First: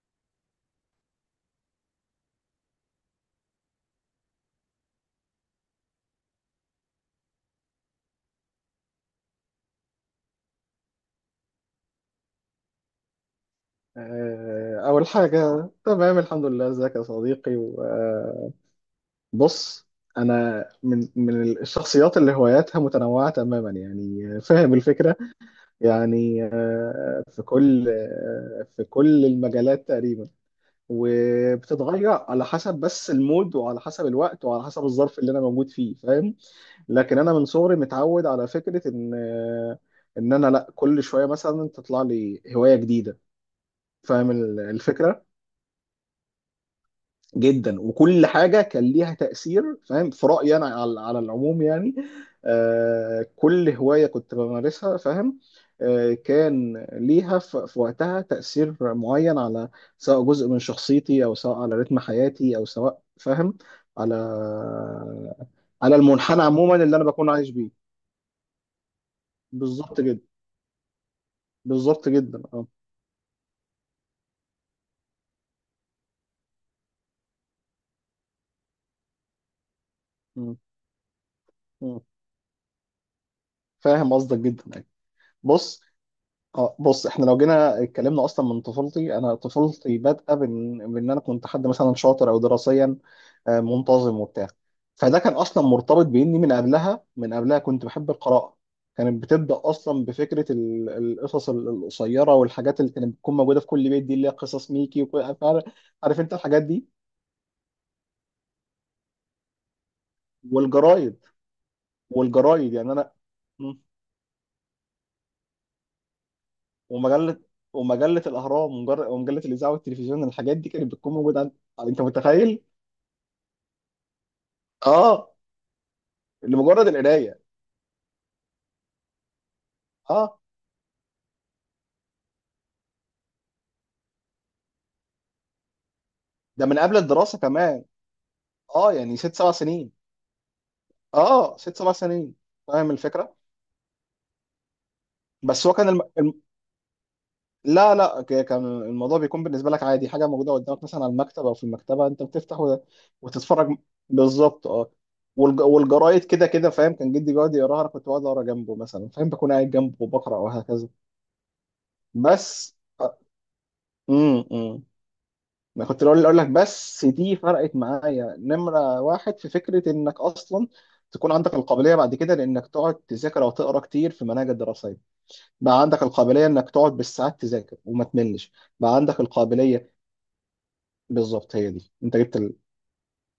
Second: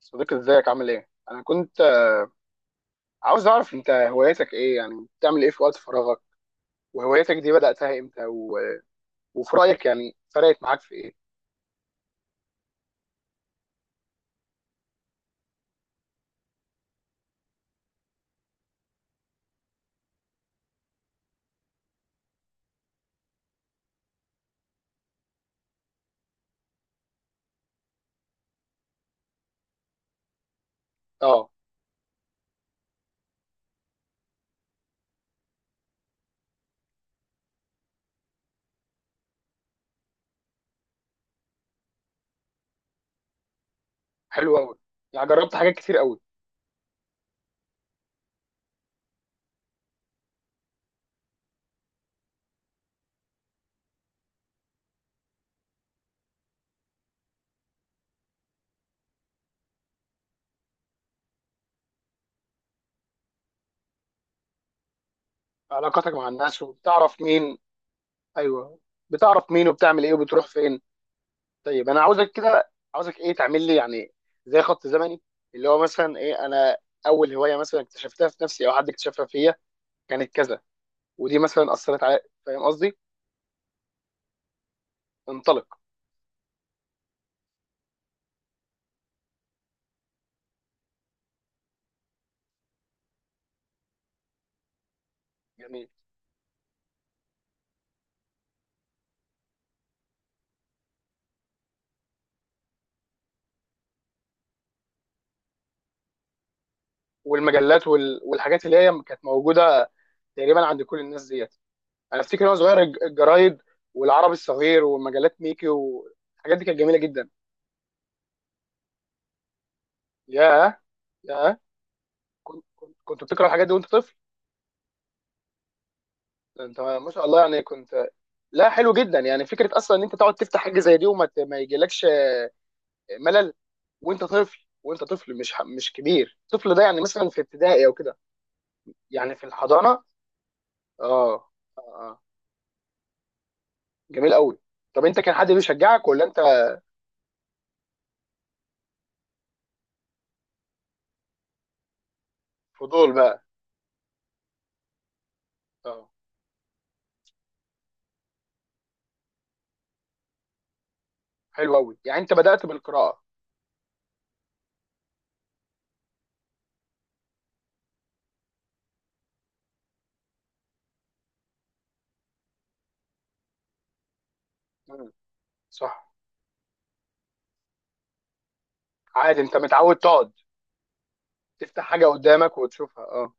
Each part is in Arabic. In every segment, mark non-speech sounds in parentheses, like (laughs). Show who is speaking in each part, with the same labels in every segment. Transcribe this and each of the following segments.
Speaker 1: صديقي، ازيك عامل ايه؟ انا كنت عاوز اعرف انت هواياتك ايه، يعني بتعمل ايه في وقت فراغك؟ وهواياتك دي بدأتها امتى؟ وفي رأيك يعني فرقت معاك في ايه؟
Speaker 2: أول حاجة تمام، الحمد لله. ازيك يا صديقي؟ وبص، أنا من الشخصيات اللي هواياتها متنوعة تماما، يعني فاهم الفكرة. يعني في كل المجالات تقريبا،
Speaker 1: اه.
Speaker 2: وبتتغير على حسب بس المود، وعلى حسب الوقت، وعلى حسب الظرف اللي أنا موجود فيه، فاهم. لكن أنا من صغري متعود على فكرة إن إن أنا لا، كل شوية مثلا تطلع لي هواية جديدة، فاهم
Speaker 1: حلو قوي،
Speaker 2: الفكرة.
Speaker 1: يعني جربت حاجات كتير قوي.
Speaker 2: جدا، وكل حاجه كان ليها تاثير، فاهم، في رايي انا على العموم يعني. كل هوايه كنت بمارسها، فاهم، كان ليها في وقتها تاثير معين على، سواء جزء من شخصيتي، او سواء على رتم حياتي، او سواء فاهم، على على
Speaker 1: علاقاتك مع
Speaker 2: المنحنى
Speaker 1: الناس،
Speaker 2: عموما اللي انا
Speaker 1: وبتعرف
Speaker 2: بكون عايش
Speaker 1: مين؟
Speaker 2: بيه.
Speaker 1: ايوه. بتعرف مين،
Speaker 2: بالظبط
Speaker 1: وبتعمل ايه،
Speaker 2: جدا.
Speaker 1: وبتروح فين؟ طيب انا
Speaker 2: بالظبط
Speaker 1: عاوزك
Speaker 2: جدا، اه.
Speaker 1: كده، عاوزك ايه تعمل لي يعني زي خط زمني، اللي هو مثلا ايه. انا اول هواية مثلا اكتشفتها في نفسي او حد اكتشفها فيا كانت
Speaker 2: م-
Speaker 1: كذا، ودي مثلا
Speaker 2: م.
Speaker 1: اثرت على. فاهم قصدي؟
Speaker 2: فاهم قصدك جدا يعني.
Speaker 1: انطلق.
Speaker 2: بص. اه بص، احنا لو جينا اتكلمنا اصلا من طفولتي، انا طفولتي بادئه بان انا كنت حد مثلا شاطر او دراسيا، منتظم وبتاع. فده كان اصلا
Speaker 1: يعني
Speaker 2: مرتبط باني من قبلها كنت بحب القراءه. كانت بتبدا اصلا بفكره القصص القصيره، والحاجات اللي كانت بتكون موجوده في كل بيت دي، اللي هي قصص ميكي وكل عارف، عارف انت الحاجات دي.
Speaker 1: والمجلات والحاجات اللي هي كانت موجوده تقريبا عند كل الناس
Speaker 2: والجرايد،
Speaker 1: ديت. انا افتكر وانا
Speaker 2: والجرايد
Speaker 1: صغير
Speaker 2: يعني انا.
Speaker 1: الجرايد
Speaker 2: م.
Speaker 1: والعربي الصغير ومجلات ميكي والحاجات دي كانت جميله جدا.
Speaker 2: ومجله ومجله الاهرام، ومجله الاذاعه والتلفزيون، الحاجات دي
Speaker 1: ياه،
Speaker 2: كانت بتكون موجوده عند.
Speaker 1: ياه.
Speaker 2: انت متخيل؟
Speaker 1: كنت بتقرا الحاجات دي وانت طفل؟
Speaker 2: اه،
Speaker 1: ده انت
Speaker 2: لمجرد
Speaker 1: ما شاء
Speaker 2: القرايه.
Speaker 1: الله، يعني كنت. لا، حلو جدا. يعني فكره اصلا ان انت تقعد
Speaker 2: اه،
Speaker 1: تفتح حاجه زي دي، وما ت- ما يجيلكش ملل وانت طفل، وانت طفل مش كبير،
Speaker 2: ده
Speaker 1: الطفل
Speaker 2: من
Speaker 1: ده
Speaker 2: قبل
Speaker 1: يعني مثلا
Speaker 2: الدراسه
Speaker 1: في
Speaker 2: كمان.
Speaker 1: ابتدائي او كده؟
Speaker 2: اه يعني ست
Speaker 1: يعني في
Speaker 2: سبع سنين
Speaker 1: الحضانه؟ اه.
Speaker 2: اه ست
Speaker 1: اه
Speaker 2: سبع
Speaker 1: آه.
Speaker 2: سنين فاهم الفكره.
Speaker 1: جميل قوي. طب انت كان حد
Speaker 2: بس هو كان الم...
Speaker 1: بيشجعك ولا
Speaker 2: الم...
Speaker 1: انت؟
Speaker 2: لا لا، كان الموضوع بيكون بالنسبه لك عادي، حاجه موجوده قدامك مثلا على المكتب او في المكتبه، انت بتفتح
Speaker 1: فضول بقى.
Speaker 2: وتتفرج. بالظبط اه.
Speaker 1: اه.
Speaker 2: والجرايد كده كده، فاهم، كان جدي بيقعد يقراها، انا كنت بقعد اقرا جنبه مثلا، فاهم، بكون قاعد جنبه وبقرا وهكذا.
Speaker 1: حلو قوي، يعني انت بدأت
Speaker 2: بس.
Speaker 1: بالقراءة.
Speaker 2: امم ما كنت اقول لك بس دي فرقت معايا نمرة واحد في فكرة انك اصلا تكون عندك القابلية بعد كده لانك تقعد تذاكر او تقرا كتير في مناهج الدراسية.
Speaker 1: مم.
Speaker 2: بقى عندك
Speaker 1: صح.
Speaker 2: القابلية انك تقعد بالساعات تذاكر وما تملش. بقى عندك
Speaker 1: عادي، انت
Speaker 2: القابلية.
Speaker 1: متعود تقعد
Speaker 2: بالظبط، هي
Speaker 1: تفتح
Speaker 2: دي،
Speaker 1: حاجة
Speaker 2: انت جبت
Speaker 1: قدامك وتشوفها. اه.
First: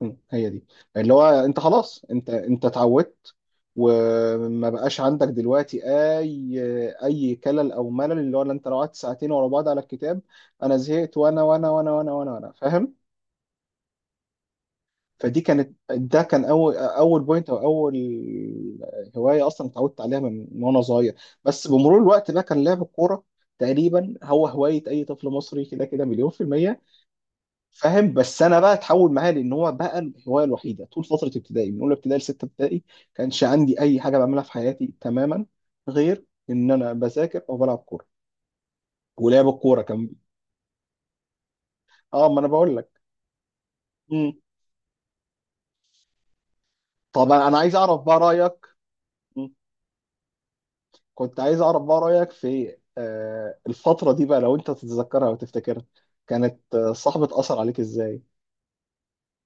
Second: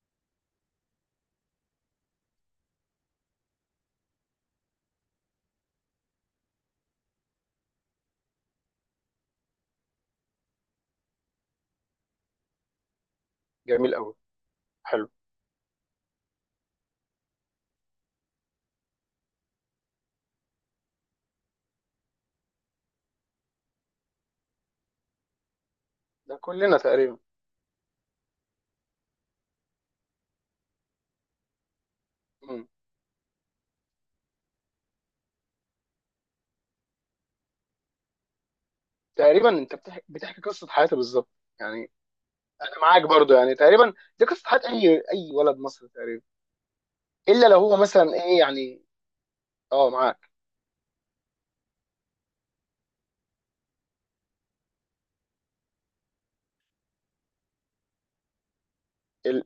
Speaker 2: هي دي، اللي هو انت خلاص، انت اتعودت. وما بقاش عندك دلوقتي اي كلل او ملل، اللي هو لا، انت لو قعدت ساعتين ورا بعض على الكتاب، انا زهقت وانا، وأنا. فاهم.
Speaker 1: جميل قوي. حلو.
Speaker 2: فدي كانت، ده كان اول بوينت، او اول هوايه اصلا اتعودت عليها من وانا صغير. بس بمرور الوقت بقى كان لعب الكوره تقريبا هو هوايه اي طفل مصري، كده كده مليون
Speaker 1: ده
Speaker 2: في
Speaker 1: كلنا
Speaker 2: الميه.
Speaker 1: تقريبا.
Speaker 2: فاهم، بس انا بقى اتحول معايا، لان هو بقى الهوايه الوحيده طول فتره ابتدائي، من اولى ابتدائي لسته
Speaker 1: مم.
Speaker 2: ابتدائي. كانش عندي اي حاجه بعملها في حياتي تماما غير ان انا بذاكر او بلعب كوره.
Speaker 1: تقريبا
Speaker 2: ولعب
Speaker 1: انت
Speaker 2: الكوره
Speaker 1: بتحكي,
Speaker 2: كان،
Speaker 1: بتحكي قصة حياتي بالظبط، يعني
Speaker 2: اه ما انا بقول
Speaker 1: انا
Speaker 2: لك.
Speaker 1: معاك برضو. يعني تقريبا دي
Speaker 2: مم.
Speaker 1: قصة حياة اي ولد مصري تقريبا.
Speaker 2: طب
Speaker 1: الا لو
Speaker 2: انا
Speaker 1: هو
Speaker 2: عايز اعرف
Speaker 1: مثلا
Speaker 2: بقى
Speaker 1: ايه
Speaker 2: رايك.
Speaker 1: يعني. اه، معاك.
Speaker 2: كنت عايز اعرف بقى رايك في الفتره دي بقى، لو انت تتذكرها وتفتكرها، كانت صاحبة اثر عليك ازاي؟
Speaker 1: ال...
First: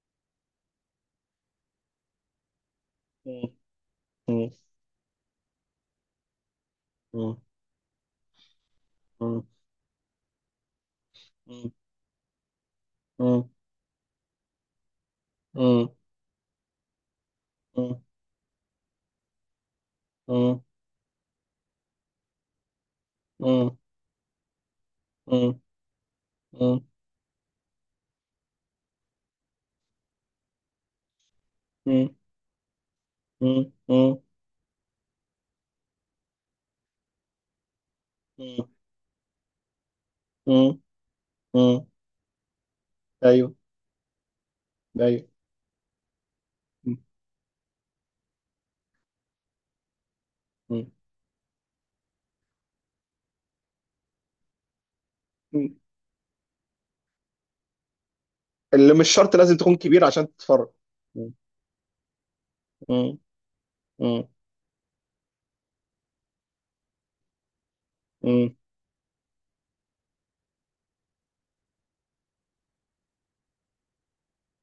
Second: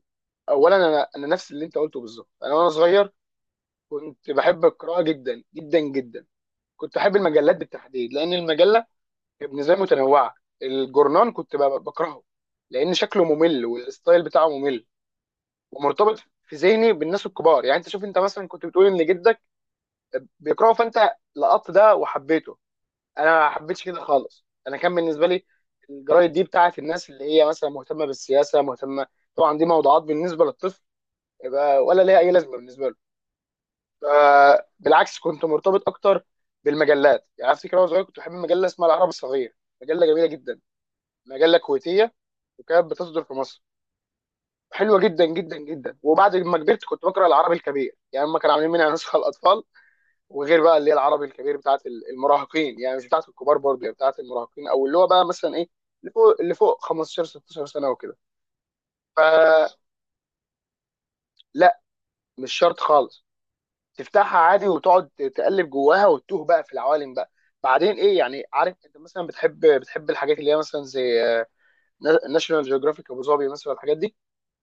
Speaker 1: اولا انا نفس اللي انت قلته بالظبط. انا وانا صغير
Speaker 2: مم.
Speaker 1: كنت
Speaker 2: مم.
Speaker 1: بحب القراءة جدا جدا جدا. كنت احب
Speaker 2: مم.
Speaker 1: المجلات بالتحديد، لان المجلة بالنسبه لي متنوعه. الجورنان كنت
Speaker 2: مم.
Speaker 1: بكرهه، لان شكله
Speaker 2: مم.
Speaker 1: ممل والستايل بتاعه ممل
Speaker 2: مم.
Speaker 1: ومرتبط في ذهني بالناس الكبار. يعني انت
Speaker 2: مم.
Speaker 1: شوف، انت مثلا كنت بتقول ان جدك
Speaker 2: مم.
Speaker 1: بيكرهه، فانت لقطت ده وحبيته. انا ما
Speaker 2: مم.
Speaker 1: حبيتش كده خالص. انا كان بالنسبه لي
Speaker 2: مم.
Speaker 1: الجرايد دي بتاعت
Speaker 2: مم.
Speaker 1: الناس اللي هي مثلا مهتمه بالسياسه، مهتمه. طبعا دي موضوعات بالنسبه للطفل، يبقى ولا
Speaker 2: مم.
Speaker 1: ليها اي لازمه بالنسبه له. ف-
Speaker 2: مم.
Speaker 1: بالعكس، كنت مرتبط اكتر بالمجلات. يعني افتكر وانا صغير كنت بحب مجله
Speaker 2: مم.
Speaker 1: اسمها العرب الصغير، مجله جميله جدا،
Speaker 2: مم.
Speaker 1: مجله
Speaker 2: مم.
Speaker 1: كويتيه، وكانت بتصدر في
Speaker 2: ايوه.
Speaker 1: مصر. حلوه
Speaker 2: ايوه.
Speaker 1: جدا جدا جدا. وبعد ما كبرت
Speaker 2: مم.
Speaker 1: كنت بقرا العربي الكبير. يعني هم كانوا عاملين منها نسخه الاطفال، وغير بقى اللي هي العربي الكبير بتاعت المراهقين، يعني مش بتاعت الكبار برضه، يعني بتاعت المراهقين او اللي هو بقى مثلا ايه،
Speaker 2: مم.
Speaker 1: اللي فوق 15 16 سنه وكده.
Speaker 2: اللي مش شرط لازم
Speaker 1: فلا،
Speaker 2: تكون كبير عشان تتفرج. مم.
Speaker 1: مش شرط خالص.
Speaker 2: مم.
Speaker 1: تفتحها عادي وتقعد تقلب جواها وتتوه بقى في العوالم بقى. بعدين ايه؟ يعني
Speaker 2: مم.
Speaker 1: عارف انت مثلا بتحب الحاجات اللي هي مثلا زي ناشونال جيوغرافيك ابو ظبي مثلا، الحاجات دي.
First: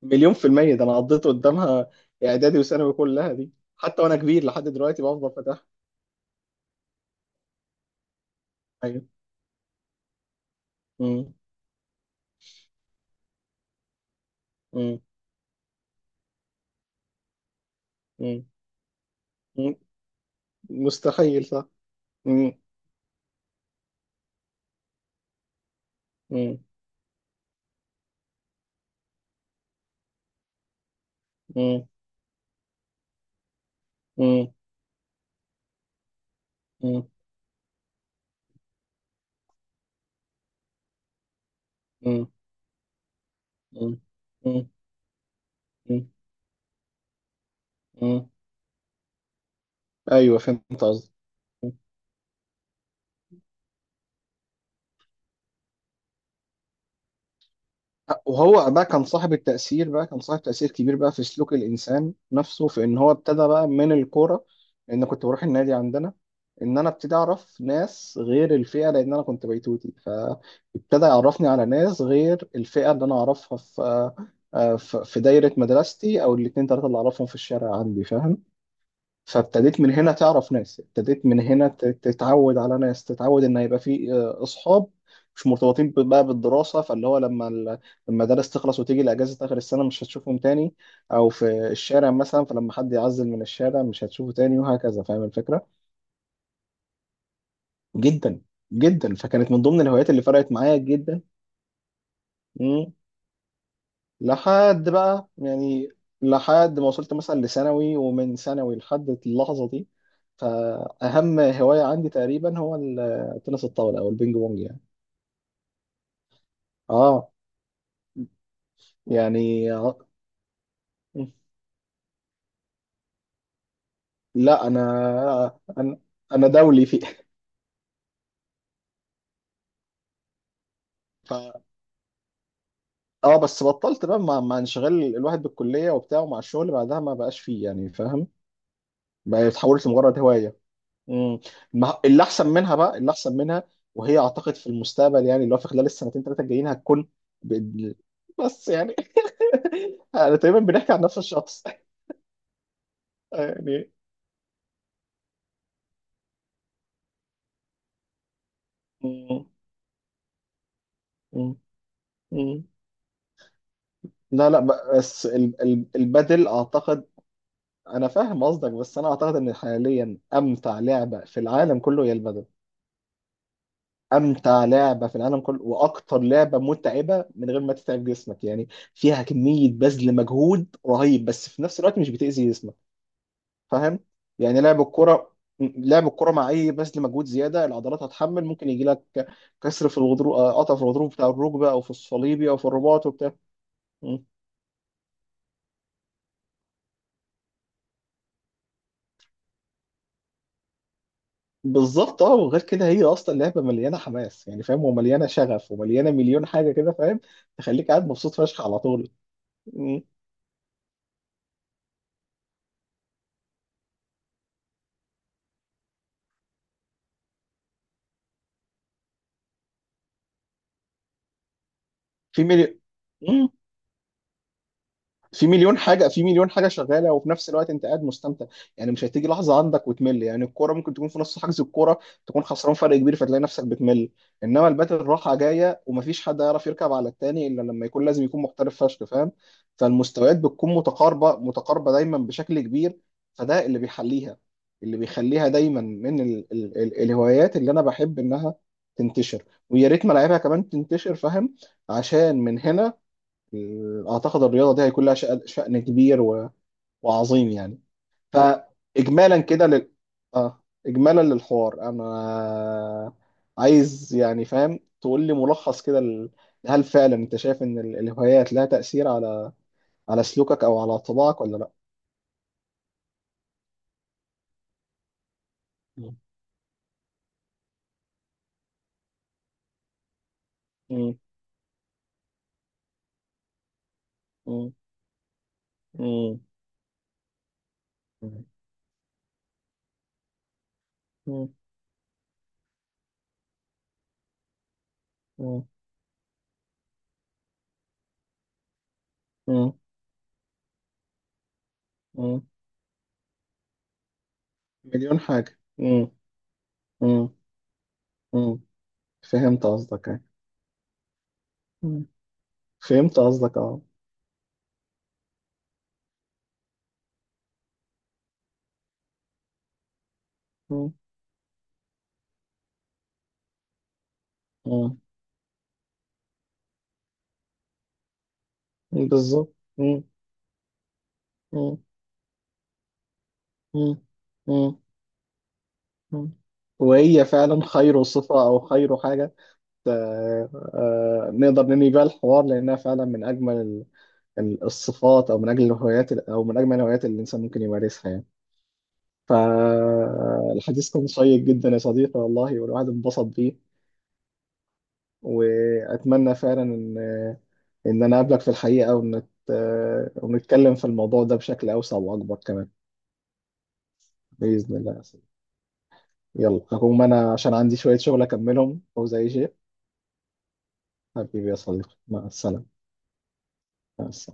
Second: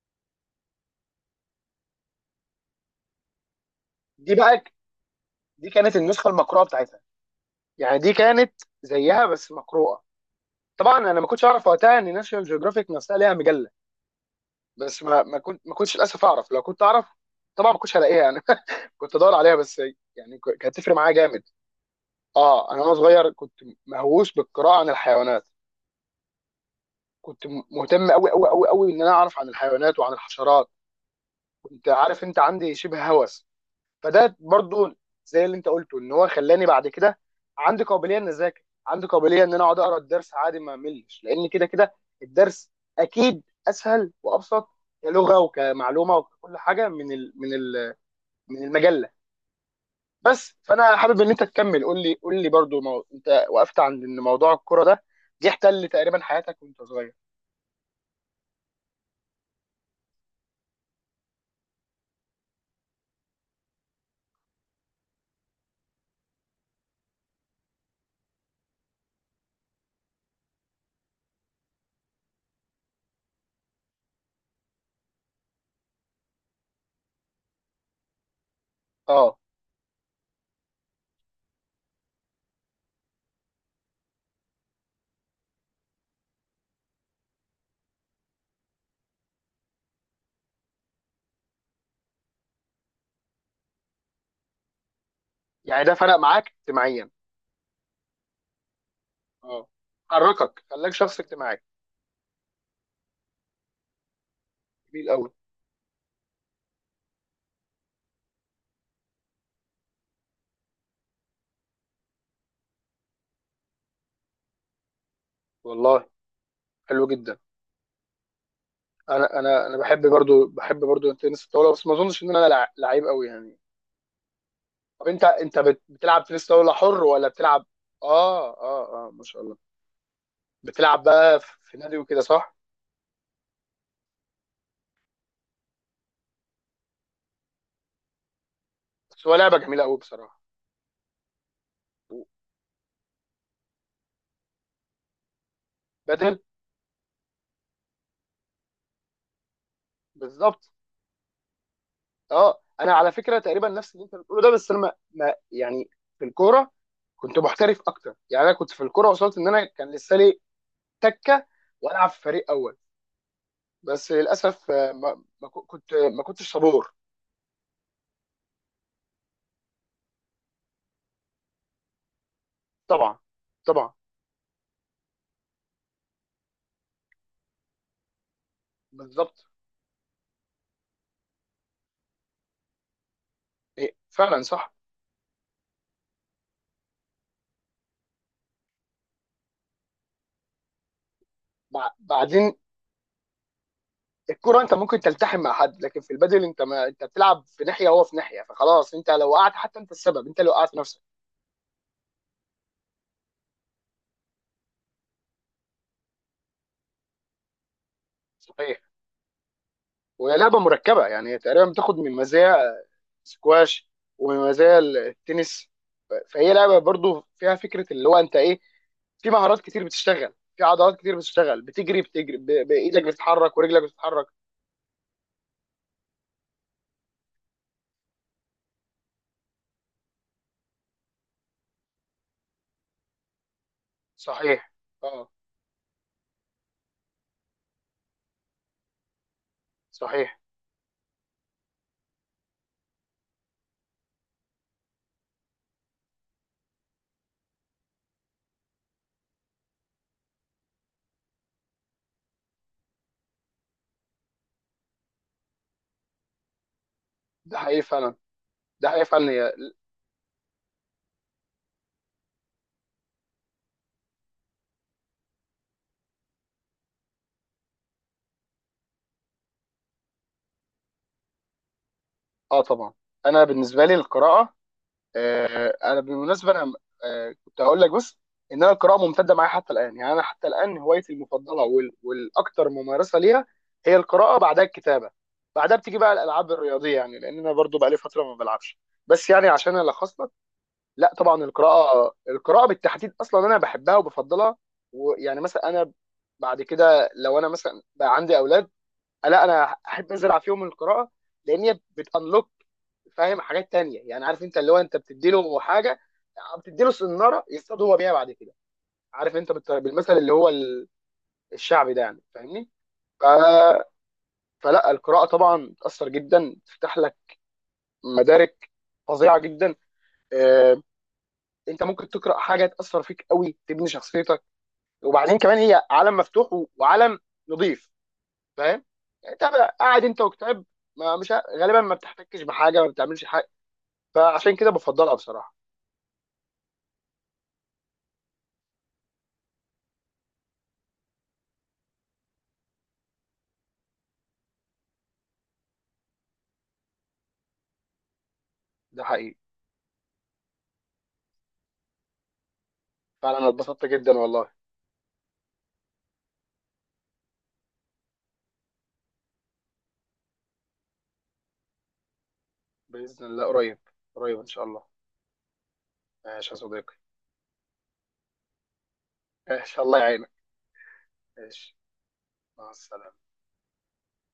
Speaker 2: مليون في المية، ده انا قضيت قدامها اعدادي وثانوي كلها دي، حتى وانا
Speaker 1: دي
Speaker 2: كبير
Speaker 1: بقى
Speaker 2: لحد دلوقتي بفضل فاتحها.
Speaker 1: دي كانت النسخه المقروءه بتاعتها، يعني دي كانت
Speaker 2: ايوه.
Speaker 1: زيها بس مقروءه. طبعا انا ما
Speaker 2: مم.
Speaker 1: كنتش اعرف وقتها ان ناشونال جيوغرافيك نفسها ليها مجله.
Speaker 2: مم.
Speaker 1: بس ما كنتش للاسف اعرف. لو كنت اعرف، طبعا ما كنتش هلاقيها يعني
Speaker 2: مم.
Speaker 1: (laughs) كنت ادور عليها
Speaker 2: مم.
Speaker 1: بس. يعني كانت تفرق معايا جامد.
Speaker 2: مستحيل، صح. مم.
Speaker 1: اه، انا وانا صغير كنت مهووس بالقراءه عن الحيوانات.
Speaker 2: مم.
Speaker 1: كنت مهتم قوي قوي قوي قوي ان انا اعرف عن الحيوانات وعن الحشرات.
Speaker 2: مم.
Speaker 1: كنت، عارف انت، عندي شبه هوس. فده
Speaker 2: مم.
Speaker 1: برضو زي اللي انت قلته، ان هو خلاني بعد
Speaker 2: مم.
Speaker 1: كده عندي قابليه ان اذاكر، عندي قابليه ان انا اقعد اقرا الدرس عادي ما املش، لان كده كده
Speaker 2: مم.
Speaker 1: الدرس اكيد
Speaker 2: مم.
Speaker 1: اسهل وابسط كلغه
Speaker 2: مم.
Speaker 1: وكمعلومه وكل حاجه، من ال من ال
Speaker 2: مم.
Speaker 1: من المجله.
Speaker 2: ايوه،
Speaker 1: بس
Speaker 2: فهمت
Speaker 1: فانا
Speaker 2: قصدي.
Speaker 1: حابب ان انت تكمل. قول لي برضو. انت وقفت عند ان موضوع الكوره ده، دي احتل تقريبا حياتك وانت صغير.
Speaker 2: وهو بقى كان صاحب التأثير، بقى كان صاحب تأثير كبير بقى في سلوك الإنسان نفسه، في إن هو ابتدى بقى من الكورة، لأن كنت بروح النادي عندنا. إن أنا ابتدي أعرف ناس غير الفئة، لأن أنا كنت بيتوتي، فابتدى يعرفني على ناس غير الفئة اللي أنا أعرفها في في دايرة مدرستي، أو الاتنين تلاتة اللي أعرفهم في الشارع عندي، فاهم.
Speaker 1: اه.
Speaker 2: فابتديت من هنا تعرف ناس، ابتديت من هنا تتعود على ناس، تتعود ان يبقى في اصحاب مش مرتبطين بقى بالدراسه، فاللي هو لما لما الدرس تخلص وتيجي الاجازه اخر السنه مش هتشوفهم تاني، او في الشارع مثلا، فلما حد يعزل من الشارع مش هتشوفه تاني، وهكذا، فاهم الفكره.
Speaker 1: يعني ده فرق معاك اجتماعيا.
Speaker 2: جدا. جدا، فكانت من
Speaker 1: اه،
Speaker 2: ضمن الهوايات اللي فرقت
Speaker 1: حركك،
Speaker 2: معايا
Speaker 1: خلاك شخص
Speaker 2: جدا.
Speaker 1: اجتماعي.
Speaker 2: لحد
Speaker 1: جميل
Speaker 2: بقى
Speaker 1: قوي.
Speaker 2: يعني، لحد ما وصلت مثلا لثانوي، ومن ثانوي لحد اللحظة دي، فأهم هواية عندي تقريبا هو تنس الطاولة أو البينج بونج يعني.
Speaker 1: والله حلو
Speaker 2: اه.
Speaker 1: جدا. انا انا
Speaker 2: يعني
Speaker 1: انا بحب برضو تنس الطاوله، بس ما اظنش ان انا لعيب قوي يعني.
Speaker 2: لا، أنا
Speaker 1: طب انت
Speaker 2: أنا
Speaker 1: بتلعب تنس
Speaker 2: أنا
Speaker 1: طاوله
Speaker 2: دولي فيه.
Speaker 1: حر ولا بتلعب؟ اه اه اه، ما شاء الله. بتلعب
Speaker 2: (laughs)
Speaker 1: بقى في
Speaker 2: ف...
Speaker 1: في نادي وكده، صح؟
Speaker 2: اه، بس بطلت بقى مع انشغال الواحد بالكلية وبتاع، ومع الشغل بعدها ما بقاش فيه يعني، فاهم.
Speaker 1: بس هو
Speaker 2: بقى
Speaker 1: لعبه جميله
Speaker 2: اتحولت
Speaker 1: قوي
Speaker 2: لمجرد
Speaker 1: بصراحه.
Speaker 2: هواية. مم. ما اللي احسن منها، بقى اللي احسن منها، وهي اعتقد في المستقبل، يعني اللي هو في خلال السنتين
Speaker 1: بدل،
Speaker 2: ثلاثه الجايين هتكون. بإذن- بس يعني (laughs) انا تقريبا
Speaker 1: بالظبط
Speaker 2: بنحكي عن نفس الشخص.
Speaker 1: اه. انا على
Speaker 2: (laughs)
Speaker 1: فكره تقريبا
Speaker 2: يعني.
Speaker 1: نفس اللي انت بتقوله ده. بس انا يعني في الكوره كنت محترف اكتر. يعني انا كنت في الكوره وصلت
Speaker 2: مم.
Speaker 1: ان انا كان لسه لي تكه،
Speaker 2: مم.
Speaker 1: والعب في فريق
Speaker 2: مم.
Speaker 1: اول. بس
Speaker 2: لا لا.
Speaker 1: للاسف ما
Speaker 2: بس
Speaker 1: ما كو- كنت ما
Speaker 2: البدل
Speaker 1: كنتش صبور.
Speaker 2: اعتقد. انا فاهم قصدك، بس انا اعتقد ان حاليا امتع لعبه في العالم كله هي البدل.
Speaker 1: طبعا، طبعا،
Speaker 2: امتع لعبه في العالم كله، واكتر لعبه متعبه من غير ما تتعب جسمك، يعني فيها
Speaker 1: بالظبط.
Speaker 2: كميه بذل مجهود رهيب، بس في نفس الوقت مش بتاذي جسمك،
Speaker 1: إيه،
Speaker 2: فاهم،
Speaker 1: فعلا
Speaker 2: يعني
Speaker 1: صح.
Speaker 2: لعب الكرة مع اي بذل مجهود، زياده العضلات هتحمل ممكن يجي لك كسر في الغضروف، قطع في الغضروف بتاع الركبه، او في الصليبي،
Speaker 1: بعدين
Speaker 2: او في الرباط وبتاع. م.
Speaker 1: الكرة انت ممكن تلتحم مع حد، لكن في البادل انت، ما انت بتلعب في ناحية وهو في ناحية، فخلاص انت لو وقعت حتى، انت السبب، انت اللي وقعت نفسك.
Speaker 2: بالظبط اه، وغير كده هي اصلا لعبه مليانه حماس يعني، فاهم، ومليانه شغف ومليانه مليون حاجه كده، فاهم، تخليك قاعد مبسوط فشخ على
Speaker 1: صحيح.
Speaker 2: طول. م.
Speaker 1: وهي لعبة مركبة، يعني هي تقريبا بتاخد من مزايا سكواش ومن مزايا التنس. فهي لعبة برضو فيها فكرة اللي هو انت ايه، في مهارات كتير بتشتغل، في عضلات كتير بتشتغل، بتجري
Speaker 2: في مليون
Speaker 1: بايدك بتتحرك ورجلك بتتحرك.
Speaker 2: في مليون حاجه شغاله، وفي نفس الوقت انت قاعد مستمتع، يعني مش هتيجي لحظه عندك وتمل، يعني الكوره ممكن تكون في نص حجز الكوره، تكون خسران فرق كبير، فتلاقي نفسك بتمل. انما
Speaker 1: صحيح.
Speaker 2: الباتل
Speaker 1: اه.
Speaker 2: راحه جايه، ومفيش حد يعرف يركب على التاني الا لما يكون، لازم يكون محترف فشخ، فاهم، فالمستويات
Speaker 1: صحيح.
Speaker 2: بتكون متقاربه متقاربه دايما بشكل كبير. فده اللي بيحليها، اللي بيخليها دايما من ال ال ال الهوايات اللي انا بحب انها تنتشر، ويا ريت ملاعبها كمان تنتشر، فاهم، عشان من هنا اعتقد الرياضه دي هيكون لها شأن شأن كبير وعظيم
Speaker 1: ده
Speaker 2: يعني.
Speaker 1: حقيقي فعلا. ده حقيقي
Speaker 2: فاجمالا
Speaker 1: فعلا.
Speaker 2: كده اه اجمالا للحوار، انا عايز يعني، فاهم، تقول لي ملخص كده: هل فعلا انت شايف ان الهوايات لها تأثير على على سلوكك او على طباعك ولا لا؟
Speaker 1: اه طبعا. انا بالنسبه لي القراءه. انا
Speaker 2: مم.
Speaker 1: بالمناسبه انا، كنت هقول لك بس ان انا القراءه ممتده معايا حتى الان. يعني انا حتى الان هوايتي
Speaker 2: مم.
Speaker 1: المفضله والاكثر ممارسه ليها هي القراءه، بعدها
Speaker 2: مم.
Speaker 1: الكتابه، بعدها بتيجي بقى
Speaker 2: مم.
Speaker 1: الالعاب الرياضيه، يعني لان انا برضو بقى لي فتره ما بلعبش. بس يعني عشان الخص لك، لا طبعا
Speaker 2: مم.
Speaker 1: القراءه بالتحديد اصلا انا بحبها وبفضلها. ويعني
Speaker 2: مم.
Speaker 1: مثلا انا بعد كده لو انا مثلا بقى عندي اولاد، لا انا
Speaker 2: مم.
Speaker 1: احب انزل في يوم القراءه، لان هي
Speaker 2: مم.
Speaker 1: بتانلوك، فاهم، حاجات تانية. يعني عارف انت، اللي هو انت
Speaker 2: مليون
Speaker 1: بتدي له
Speaker 2: حاجة.
Speaker 1: حاجه،
Speaker 2: مم.
Speaker 1: بتدي له
Speaker 2: مم.
Speaker 1: سناره يصطاد هو بيها بعد كده.
Speaker 2: مم.
Speaker 1: عارف انت
Speaker 2: فهمت قصدك
Speaker 1: بالمثل
Speaker 2: يعني.
Speaker 1: اللي هو الشعبي ده،
Speaker 2: مم.
Speaker 1: يعني فاهمني.
Speaker 2: فهمت
Speaker 1: ف...
Speaker 2: قصدك اه.
Speaker 1: فلا، القراءه طبعا بتاثر جدا، تفتح لك مدارك فظيعه جدا. آه،
Speaker 2: مم.
Speaker 1: انت ممكن تقرا حاجه تاثر فيك قوي، تبني شخصيتك.
Speaker 2: مم.
Speaker 1: وبعدين كمان هي عالم مفتوح وعالم نظيف، فاهم. يعني انت
Speaker 2: بالظبط. مم.
Speaker 1: قاعد انت وكتاب، ما مش
Speaker 2: مم.
Speaker 1: غالبا ما بتحتكش بحاجه، ما بتعملش حاجه.
Speaker 2: مم.
Speaker 1: فعشان كده
Speaker 2: مم.
Speaker 1: بفضلها بصراحه.
Speaker 2: مم. وهي فعلا خير صفة أو خير حاجة، نقدر ننهي بيها الحوار، لأنها فعلا من أجمل الصفات، أو من أجل الهوايات أو من أجمل الهوايات اللي الإنسان ممكن يمارسها يعني.
Speaker 1: ده حقيقي
Speaker 2: فالحديث كان شيق جدا يا صديقي، والله، والواحد انبسط
Speaker 1: فعلا. انا
Speaker 2: بيه.
Speaker 1: اتبسطت جدا والله.
Speaker 2: وأتمنى فعلا إن أنا أقابلك في الحقيقة، ونتكلم في الموضوع ده بشكل أوسع وأكبر كمان.
Speaker 1: باذن الله قريب. قريب ان شاء
Speaker 2: بإذن
Speaker 1: الله.
Speaker 2: الله.
Speaker 1: ماشي يا
Speaker 2: يلا
Speaker 1: صديقي،
Speaker 2: هقوم انا، عشان عندي شوية شغل اكملهم وزي شيء.
Speaker 1: ان شاء الله يعينك.
Speaker 2: حبيبي يا
Speaker 1: ماشي.
Speaker 2: صديقي، مع السلامة.
Speaker 1: مع السلامه.
Speaker 2: مع السلامة.